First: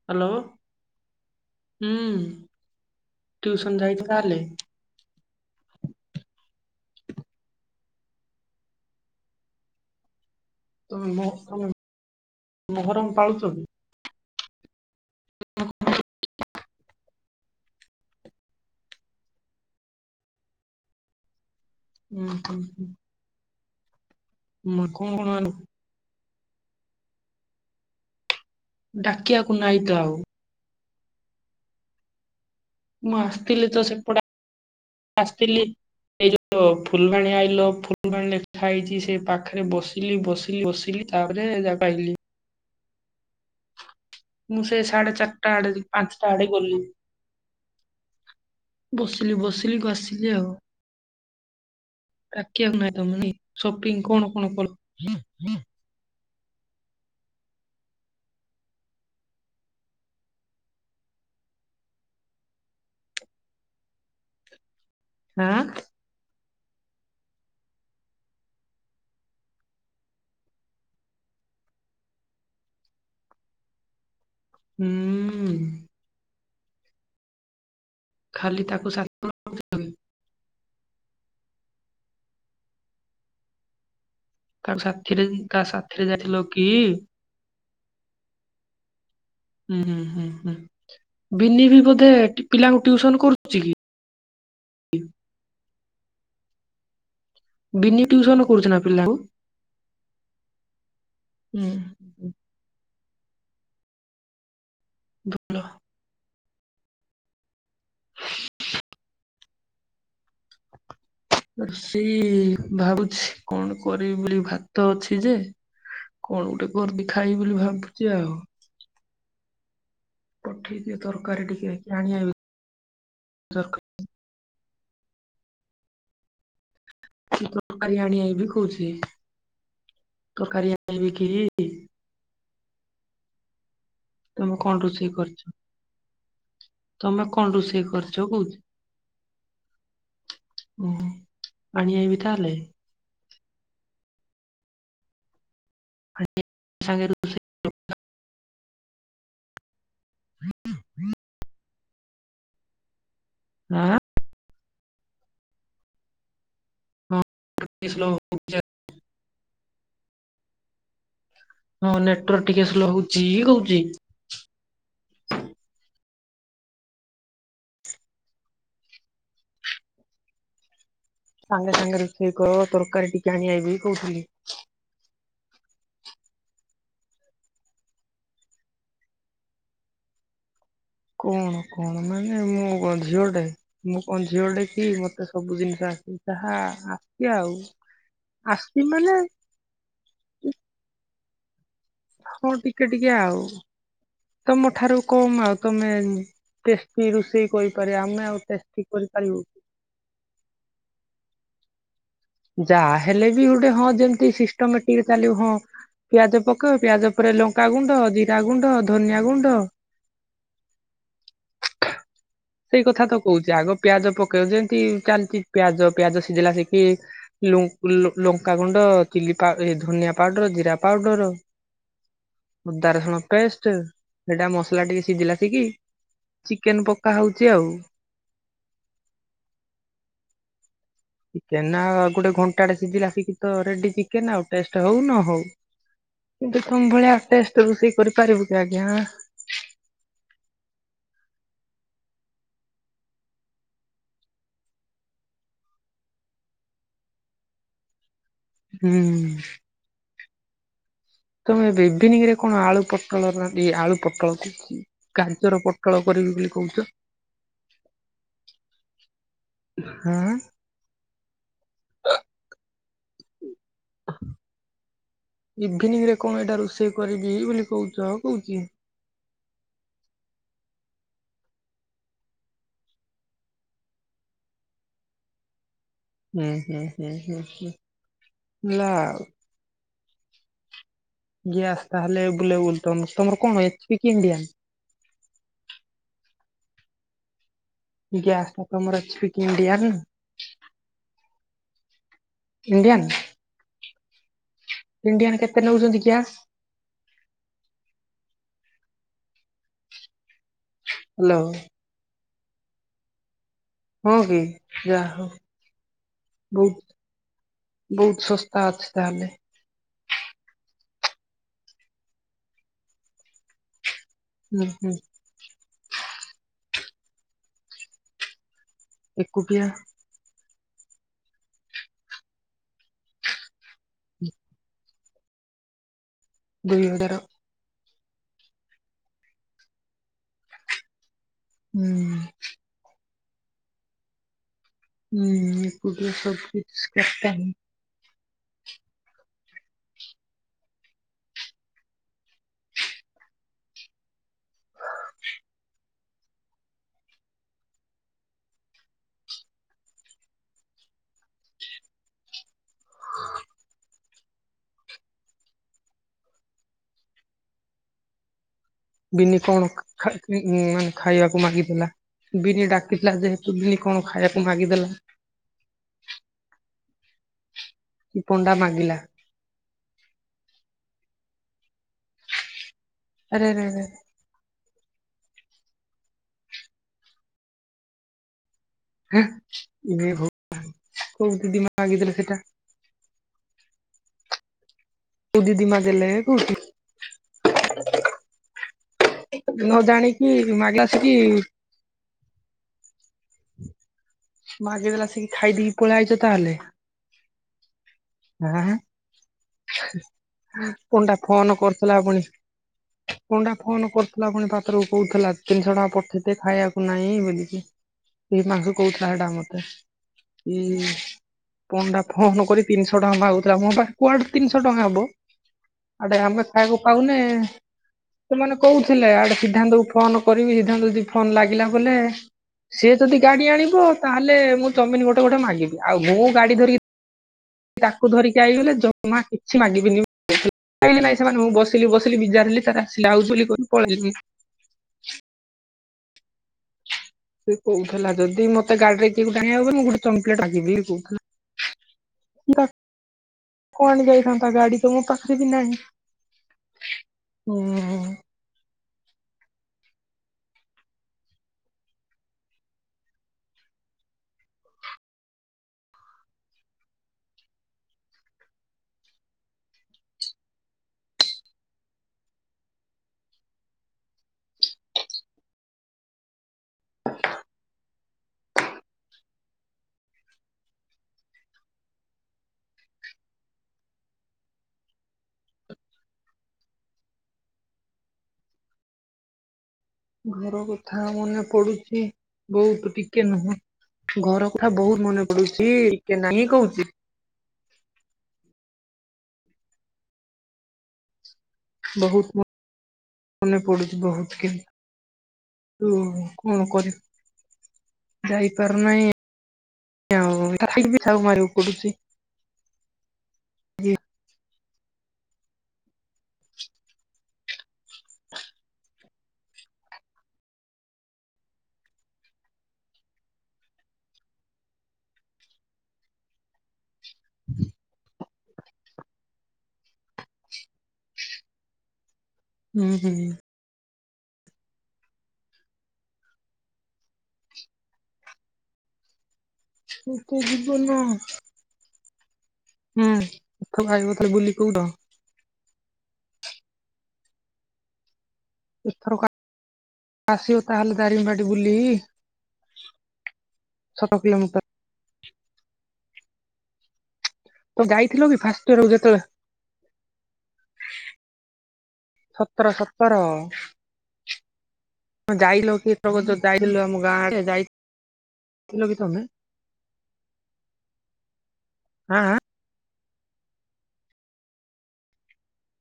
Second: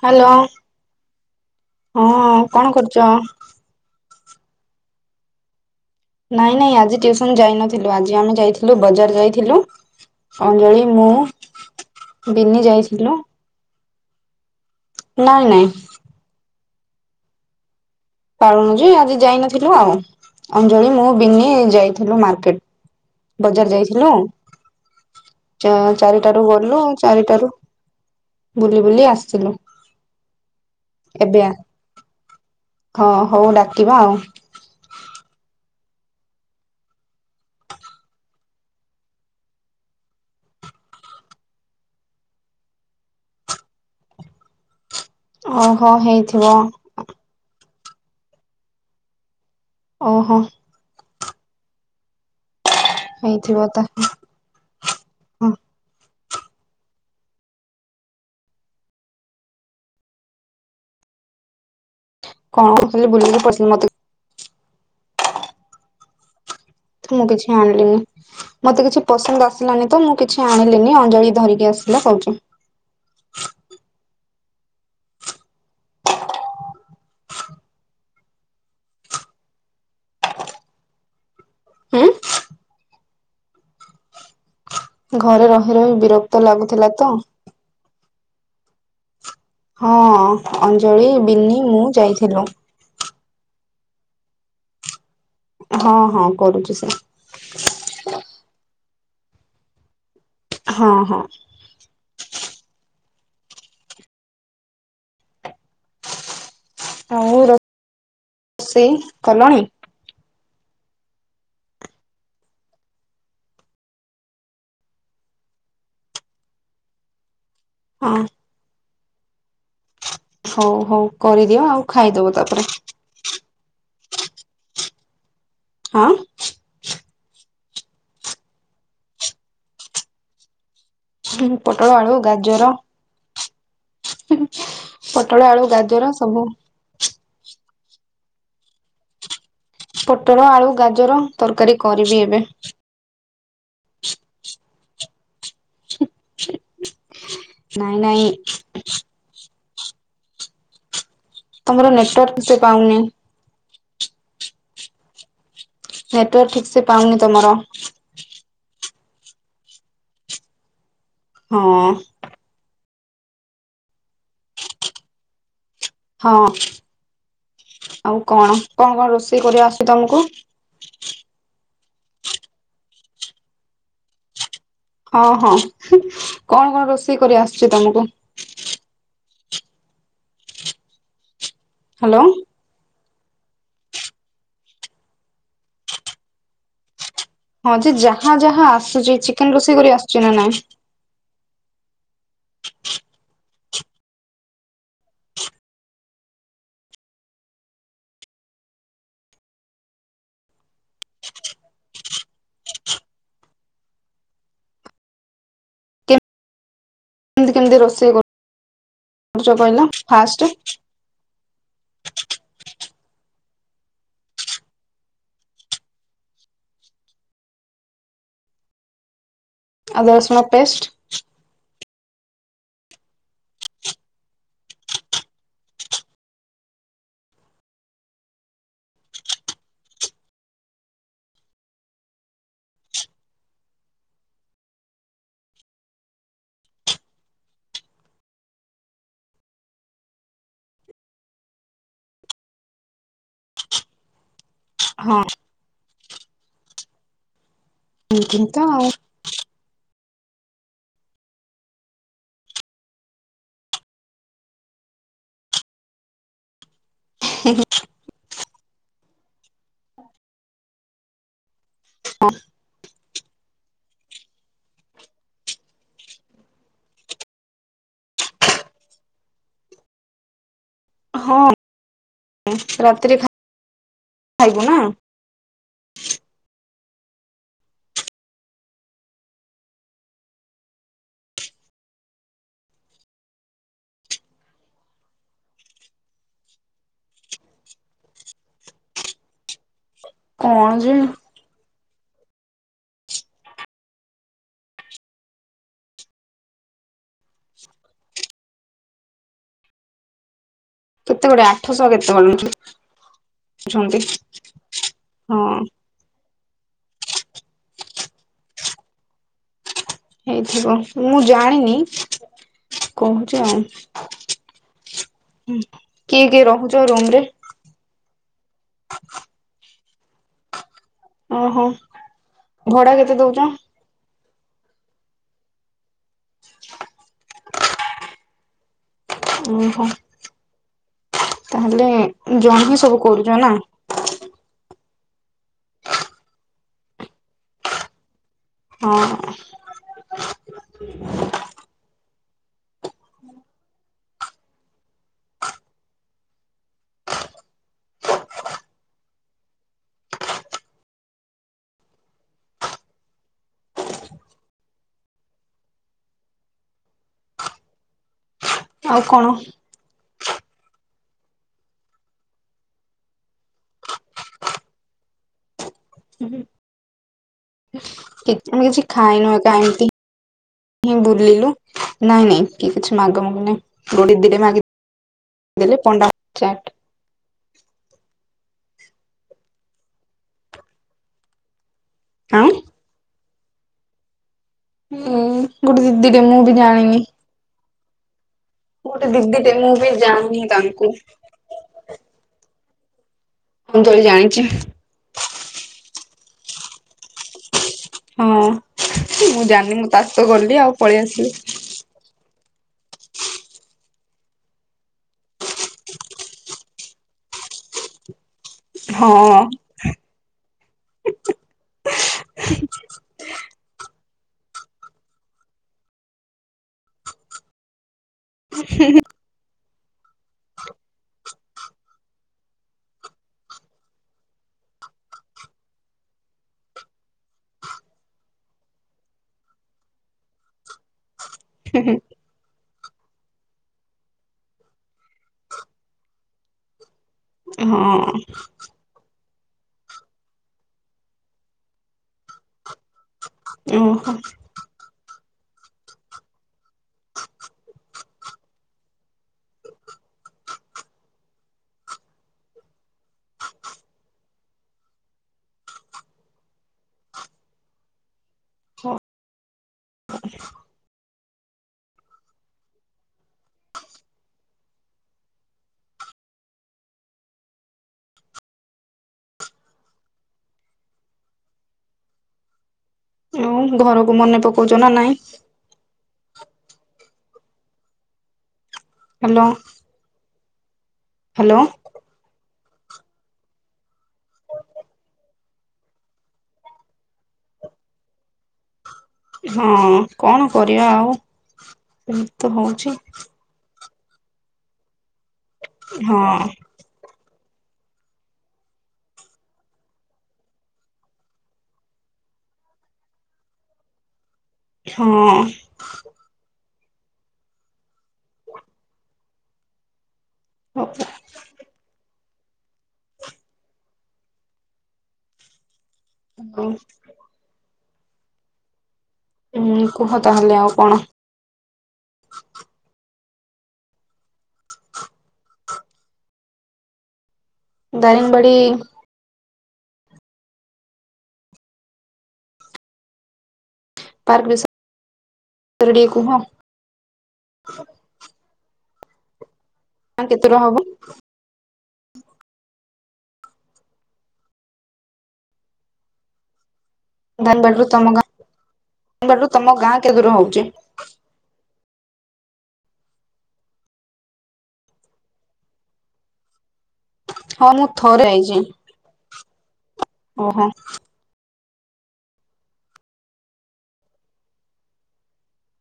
Hello ହଁ କଣ କରୁଚ? ଟ୍ୟୁଶନ୍ ଯାଇତ ବାହାରିଲି। ନାଇଁ ନାଇଁ ଆଜି ଟ୍ୟୁସନ ଯାଇ ନଥିଲୁ ଆଜି ଆମେ ଯାଇଥିଲୁ ବଜାର ଯାଇଥିଲୁ। ଅଞ୍ଜଳି ମୁଁ ତମେ ମୋ ତମେ ବିିନି ମହରମ ଯାଇଥିଲୁ। ପାଳୁଛ କି? ନାଇଁ ନାଇଁ। ପାନୁ ଯେ ଆଜି ଯାଇନଥିଲୁ ଆଉ ଅଞ୍ଜଳି ମୁଁ ବିିନି ଯାଇଥିଲୁ ଉଁ ହୁଁ ମାର୍କେଟ। ବଜାର ଯାଇଥିଲୁ। ମା କଣ ଆଇଁଲୁ? ଚ ଚାରିଟାରୁ ଗଲୁ ଚାରିଟାରୁ ବୁଲି ବୁଲି ଆସିଲୁ ଡାକିବାକୁ ନାଇଁ ତ ଆଉ ଏବେ ଆ ହଁ ହଉ ଡାକିବା ଆଉ। ଆସିଥିଲ। ଏଇ ଯୋଉ ଫୁଲବାଣୀ ଆଇଲ ଫୁଲବାଣୀ ଲେଖା ହେଇଛି ସେ ପାଖରେ ବସିଲି ବସିଲି ବସିଲି। ତାପରେ ଯା କାଇଲି। ମୁଁ ସେ ସାଢ଼େ ଚାଟା ଆଡ଼େ ଓହୋ ପାଞ୍ଚଟା ହେଇଥିବ ଆଡ଼େ ଗଲି। ବସିଲି ବସିଲି ଗସିଲି ଓହୋ ଆଉ [unintelligible] [unintelligible] ହେଇଥିବ ତା ସପିଂ କଣ କଣ କଲ? ହଁ କଣ କହୁଥିଲି ବୁଲିକି [unintelligible] [unintelligible] ତ ମୁଁ କିଛି ଆଣିଲିନି। ମତେ କିଛି ପସନ୍ଦ ଆସିଲାନି ତ ମୁଁ କିଛି ଆଣିଲିନି ଅଞ୍ଜଳି ଧରିକି ଆସିଲା କହୁଚି। ହୁଁ ଉ ଖାଲି ତାକୁ ସା [unintelligible] [unintelligible] ହୁଁ କା ସାଥିରେ ଘରେ କା ରହି ରହି ସାଥିରେ ଯାଇଥିଲ ବିରକ୍ତ କି? ଲାଗୁଥିଲା ତ। ହୁଁ ହୁଁ ହଁ ହୁଁ ହୁଁ ଅଞ୍ଜଳି ବିନି ବିିନି ବି ମୁଁ ବୋଧେ ଯାଇଥିଲୁ। ପିଲାଙ୍କୁ ଟିଉସନ କରୁଛି କି? ହଁ ହଁ କରୁଛି ସେ। ବିନି ଟ୍ୟୁସନ କରୁଚି ନ ପିଲାଙ୍କୁ? ହଁ ହଁ। ହୁଁ। ହୁଁ। ଭଲ। ହଁ ମୁଁ ରୋ ରୋଷେଇ କଲଣି? ରୋଷେଇ ଭାବୁଛି କଣ କରିବି ବୋଲି ଭାତ ଅଛି ଯେ କଣ ଗୋଟେ କରିବି ଖାଇ ବୋଲି ଭାବୁଚି ହଁ ଆଉ। ହଉ ପଠେଇ ଦିଅ ହଉ ତରକାରୀ କରିଦିଅ ଟିକେ ଆଉ କି ଆଣି ଖାଇଦବ ତାପରେ ଆଇବି। ହଁ। ତରକାରୀ ଆଣିଆଇବି ବି କହୁଛି ତରକରି ଆ ହୁଁ ପୋଟଳ ଆଳୁ ଗାଜର। ତମେ କଣ ରୋଷେଇ ପୋଟଳ କରିଛ ଆଳୁ ଗାଜର ସବୁ ତମେ କଣ ରୋଷେଇ କରିଛ କହୁଚି। ପୋଟଳ ଆଳୁ ଓହୋ ଗାଜର ତରକାରୀ ଆଣି ଆଇବି କରିବି ଏବେ। ତାହେଲେ [unintelligible] ୁ ନାଇଁ ନାଇଁ। [inaudible] ତମର ନେଟୱାର୍କ ସେ ପାଉନି। ଆ। ନେଟୱାକ ଠିକ ସେ। ପାଉନି ହଁ ତମର ସ୍ଲୋଲୋ ହୋଉଛ। ହଁ ନେଟୱାର୍କ ଟିକିଏ ସ୍ଲୋ ହଉଛି କହୁଛି। ହଁ ଆଉ କଣ କଣ କଣ ରୋଷେଇ କରିବା ଆସୁଛି ତମକୁ। ସାଙ୍ଗେ ସାଙ୍ଗେ ରୋଷେଇ କର ତରକାରୀ ଟିକିଏ ଆଣଆବ କହୁଥିଲି। ହଁ ହଁ କଣ କଣ ରୋଷେଇ କରି ଆସୁଛି ତମକୁ। କଣ କଣ ହ୍ୟାଲୋ ମାନେ ମୁଁ ଝିଅ ଟେ। ମୁଁ କଣ ଝିଅ ଟେ କି ମତେ ସବୁ ଜିନିଷ ଆସି ଯାହା ଆଉ। ହଁ ଯେ ଯାହା ଯାହା ଆସିଛି ମାନେ ଆସୁଛି ଚିକେନ ରୋଷେଇ କରି ଆସୁଛି ନା ନାଇଁ। ହଁ ଟିକିଏ ଟିକିଏ ଆଉ ତମ ଠାରୁ କମ ଆଉ ତମେ। ଟେଷ୍ଟି ରୋଷେଇ କରିପାରିବା ଆମେ ଆଉ ଟେଷ୍ଟି କରିପାରିବୁ। ଯାହା ହେଲେ ବି ଗୋଟେ ହଁ ଯେମତି ସିଷ୍ଟମେଟିକ ଚାଲିବ ହଁ ପିଆଜ ପକେଇବ ପିଆଜ ତାରେ କେମିତି କେମିତି ଲଙ୍କାଗୁଣ୍ଡ ରୋଷେଇ ଜିରା ଗୁଣ୍ଡ ଧନିଆ କରୁଛ ଗୁଣ୍ଡ। କହିଲ ଫାଷ୍ଟ। ସେଇ କଥା ତ କହୁଛିେ ଆଗ ପିଆଜ ପକେଇବ ଯେମିତି ଚାଲିଛି ପିଆଜ ପିଆଜ ସିଝିଲା ସିକି ଲଙ୍କାଗୁଣ୍ଡ ଚିଲି ଅଦା ଧନିଆ ରସୁଣ ପାଉଡର ଜିରା ପେଷ୍ଟ ପାଉଡର। ଅଦା ରସୁଣ ପେଷ୍ଟ ସେଇଟା ମସଲା ଟିକେ ସିଝିଲା ସିକିି। ଚିକେନ ପକା ହଉଛି ଆଉ। ଚିକେନ ଉ ଗୋଟେ ଘଣ୍ଟାଟେ ସିଝିଲାି ତ ରେଡି ଚିକେନ ଆଉ ଟେଷ୍ଟ ହଉ ନ ହଉ। କିନ୍ତୁ ତମ ଭଳିଆ ଟେଷ୍ଟ ରୋଷେଇ କରିପାରିବୁ କି ଆଜ୍ଞା। ହଁ। ହୁଁ ହୁଁ। ହୁଁ। ତମେ ଏବେ ଇଭିନିଂ ରେ କଣ ଆଳୁ ପୋଟଳ ଆଳୁ ପୋଟଳ। ଗାଜର ପୋଟଳ କରିବି ବୋଲି କହୁଛ। ହେ। ହଁ। ଅ। ଇଭିନିଂ ରେ କଣ ଏଇଟା ରୋଷେଇ କରିବି ବୋଲି କହୁଛ କହୁଛି। ହଁ ରାତିରେ ଖାଇବୁ ନା। ହୁଁ ହୁଁ ହୁଁ ହଁ ନା। ଗ୍ୟାସ୍ ତାହେଲେ ବୁଲେ ବଲ ତମର କଣ ଏଚ୍ କି ଇଣ୍ଡିଆ? ଗ୍ୟାସ୍ ଟା ତମର ଏଚ୍ କି ଇଣ୍ଡିଆନ। କଣ ଯେ। ଇଣ୍ଡିଆନ୍। ଇଣ୍ଡିଆନ୍ କେତେ ନେଉଛନ୍ତି ଗ୍ୟାସ? କେତେ ହ୍ୟାଲୋ ଗୁଡେ ଆଠଶହ କେତେ ଗୋ ହଁ କି ଯା ହଉ। ହଁ ବହୁତ ବହୁତ ଶସ୍ତା ଅଛି ତାହେଲେ। ହେଇଥିବ ମୁଁ ଜାଣିନି କହୁଛି ଆଉ। ଉ ହୁଁ। ହୁଁ କିଏ କିଏ ରହୁଛ ରୁମ ରେ। ଏକୁଟିଆ। ଓହୋ ଭଡା କେତେ ଦଉଛ? ଦୁଇ ହଜାର। ଓହୋ ହୁଁ। ତାହେଲେ ଜଣ ହିଁ ସବୁ କରୁଛ ନା। ହୁଁ ଏକୁଟିଆ ସବୁ କିିଛି [inaudible] ହଁ। ହ [inaudible] ହଁ [unintelligible] ବିିନି କଣ ଖା ମାନେ ଖାଇବାକୁ ମାଗିଥିଲା। ବିନି ଡାକିଥିଲା। ଯେହେତୁ ବିନି କଣ ଖାଇବାକୁ ମାଗିଦେଲା। କି ପଣ୍ଡା କିଛି ମାଗିଲା। ଖାଇନୁହେଁ କା ଏମିତି ହ ବୁଲିଲୁ। ନାଇଁ ନାଇଁ କି କିଛି ମାଗ ଆରେ ମଗ ଆରେ ଆରେ ନାହିଁ। ଗୋଡ଼ିଲେ ମାଗିଲେ ପଣ୍ଡା ଚାଟ୍। ହଁ ହ କଉ ଦିଦି ମା ଗିର [unintelligible] ସେଇଟା ଆଉ ହୁଁ କୋଉ ଦିଦି ଗୋଟେ ମାଗିଦେଲେ ଦିଦିଟେ ମୁଁ କୋଉଠି ବି ଜାଣିନି। ଗୋଟେ ଦିଦିଟେ ମୁଁ ନ ବି ଜାଣିନି ଜାଣିକି ମାଗିଲ ତାଙ୍କୁ ଆସିକି। ମୁଁ ତାକୁ ଜାଣିଛି। ମାଗବେଲା ସେିକ ଖାଇଦି ପଳେଇ ଆଇଛ ତାହଲେ ହଁ ମୁଁ ଜାଣିନି ମୁଁ ତା ସହିତ ଗଲି ଆଉ [inaudible] ପଳେଇ କଣ ଟା ଆସିଲି ଫୋନ କରୁଥିଲା। ପୁଣି ପଣ୍ଡା ଫୋନ କରୁଥିଲା। ପୁଣି ପାତ୍ରକୁ କହୁଥିଲା। ତିନିଶହ ଟଙ୍କା ପଠେଇଦେ ଖାଇବାକୁ। ନାଇଁ ବୁଲିକି। ଏଇ ମାଂସ କୋହୁଥିଲା ହଁ ସେଟା ମତେ ଏଇ [inaudible] ପଣ୍ଡା ଫୋନ କରି ତିନିଶହ ଟଙ୍କା ମାଗୁଥିଲା। ମୋ ପାଖରେ କୁଆଡୁ ତିନିଶହ ଟଙ୍କା ହବ। ଆଡେ ଆମେ ଖାଇବାକୁ ପାଉନେ ସେମାନେ କହୁଥିଲେ। ଆଡେ ସିଦ୍ଧାନ୍ତ ଫୋନ। କରିବି ସିଧାନ୍ତ ଯଦି ଫୋନ ଲାଗିଲା। ବଲେ ସିଏ ଯଦି ଗାଡି ଆଣିବ। ତାହେଲେ। ମୁଁ ଚମିନ ଗୋଟେ ଗୋଟେ ମାଗିବି। ଆଉ ମୁଁ ଗାଡି ଧରିକି। ତାକୁ ଧରିକି ଆଇଗଲେ। ଜମା କିଛି ମାଗିବିନି। ଖାଇ ନାଇଁ ସେମାନେ ମୁଁ ବସିଲି ବସିଲି ବିଚାରିଲି ତାର ଆସିଲି ଆଉ ବୋଲିୁ କ ପଳେଇି [unintelligible] ସେ ହଁ କହୁଥିଲା ଯଦି ମତେ ଗାଡିରେ [unintelligible] କୁଆଡେ ଓହୋ ଯାଇଥାନ୍ତା ଗାଡି ତମ ପାଖରେ ବି ନାହିଁ। ହୁଁ। ହଠ ଆଉ ଘରକୁ ମନେ ପକଉଛ ନା ନାଇଁ? ହ୍ୟାଲୋ ଘର କଥା ମନେ ହ୍ୟାଲୋ ପଡୁଚି। ବହୁତ ଟିକେ ନୁହଁ ଘର କଥା ବହୁତ ମନେ ପଡୁଛି ଟିକେ ନାଇଁ କହୁଛି। ହଁ କଣ କରିବା ଆଉ ଏ ବହୁତ ତ ହଉଚି। ମନେ ପଡୁଛି ବହୁତ କିନ୍ ତୁ ହଁ କଣ କରିବୁ। ଯାଇପାରୁନାହିଁ ଆଉ ଖାଲି ମାରିବାକୁ ପଡୁଛି। ହଁ। ହଉ। ହାଲୋ ହୁଁ କୁହ ତାହେଲେ ଆଉ କଣ? ହୁଁ ହୁଁ। ଦାରିଙ୍ଗ୍ ବାଡ଼ି। [unintelligible] ହୁଁ [unintelligible] ଥରେ ବୁଲି କଉଠ ତଡ଼ି ଟିକେ କୁହ ଏଥର କ କେତେ ଦୂର ଆସିବ ହବ ତାହେଲେ ଦାରିଙ୍ଗ ବାଡ଼ି ବୁଲେଇବି ଛଅ କିଲୋମିଟର। ତ ଧାନବାଡ଼ିରୁ ତମ ଗାଁ ଯାଇଥିଲ କି ଫାଷ୍ଟ ଇୟର କୁ ଯେତେବେଳେ ଧାନବାଡ଼ିରୁ ତମ ଗାଁ କେତେ ଦୂର ହଉଛି? ସତର ସତର। ହଁ ଯାଇଲ କି ଏଥର ଯାଇଥିଲ ଆମ ଗାଁ ଆଡ଼େ? ହଁ ମୁଁ ଥରେ ଆଇଛି ଓହୋ। ହଁଆଃ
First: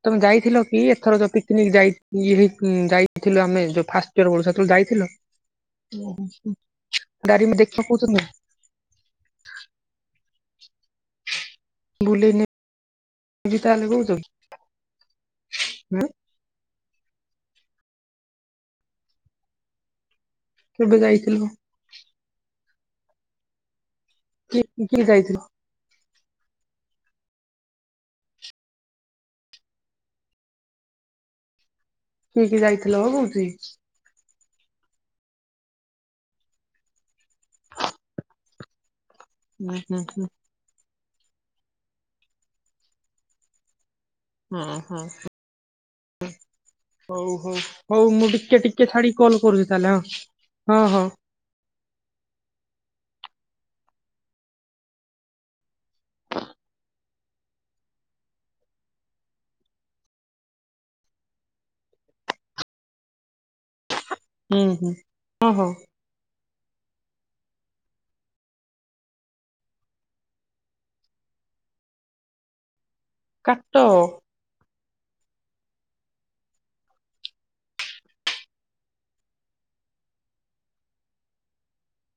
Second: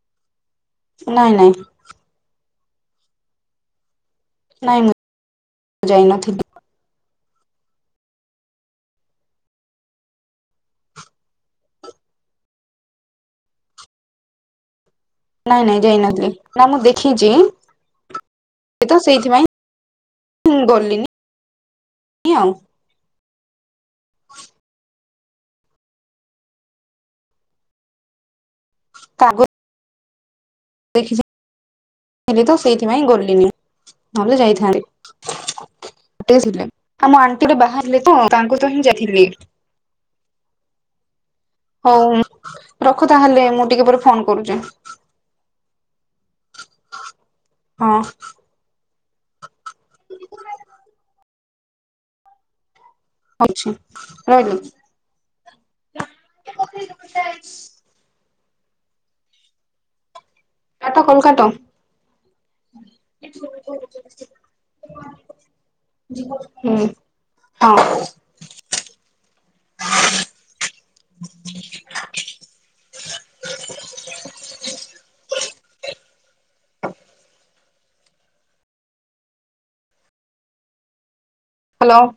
ତମେ ଯାଇଥିଲ କି ଏଥର ଯୋଉ ନାଇଁ ନାଇଁ ପିକନିକ ଯାଇ ଇଏ ଯାଇଥିଲୁ ଆମେ ଯୋଉ ଫାଷ୍ଟ [unintelligible] ସେତେବେଳେ ନାଇଁ ଯାଇ ମୁଁ ଥିଲ? ଯାଇନଥିଲି ବୁଲିନେବି ତାହେଲେ କହୁଛ ନାଇଁ ନାଇଁ ହଁ ଯାଇନଥିଲି ନା ମୁଁ ଦେଖିଛି ତ ସେଇଥିପାଇଁ କେବେ ଯାଇଥିଲ? ଗଲିିନି ଆଉ କି କିଏ ଯାଇଥିଲ? କା [unintelligible] କିଏ ତ କିଏ ଯାଇଥିଲ ସେଇଥିପାଇଁ ଗଲିନି କହୁଛି। ନହେଲେ ଯାଇଥାନ୍ତି। ଥିଲେ ଆଉମ ଆଣ୍ଟିରେ ବାହାରିଲେ ତ ତାଙ୍କୁ ତ ହିଁ ଯାଇଥିଲି। ହୁଁ ହୁଁ ହୁଁ। ହଉ ରଖୁ ତାହେଲେ ମୁଁ ଟିକେ ପରେ ଫୋନ କର। ହଁ ହଁ ହଉ ହଉ ହଁ ହଉ ମୁଁ ଟିକେ ଟିକେ। କେ ଛାଡି କଲ୍ କରୁଛି ତାହେଲେଁ ହଁ ହଁ। ଅଛି କାଟ କଲ୍ କାଟ ହୁଁ ହୁଁ ହଁ ହୋ। ହୁଁ ହଁ। କାଟ ହ୍ୟାଲୋ।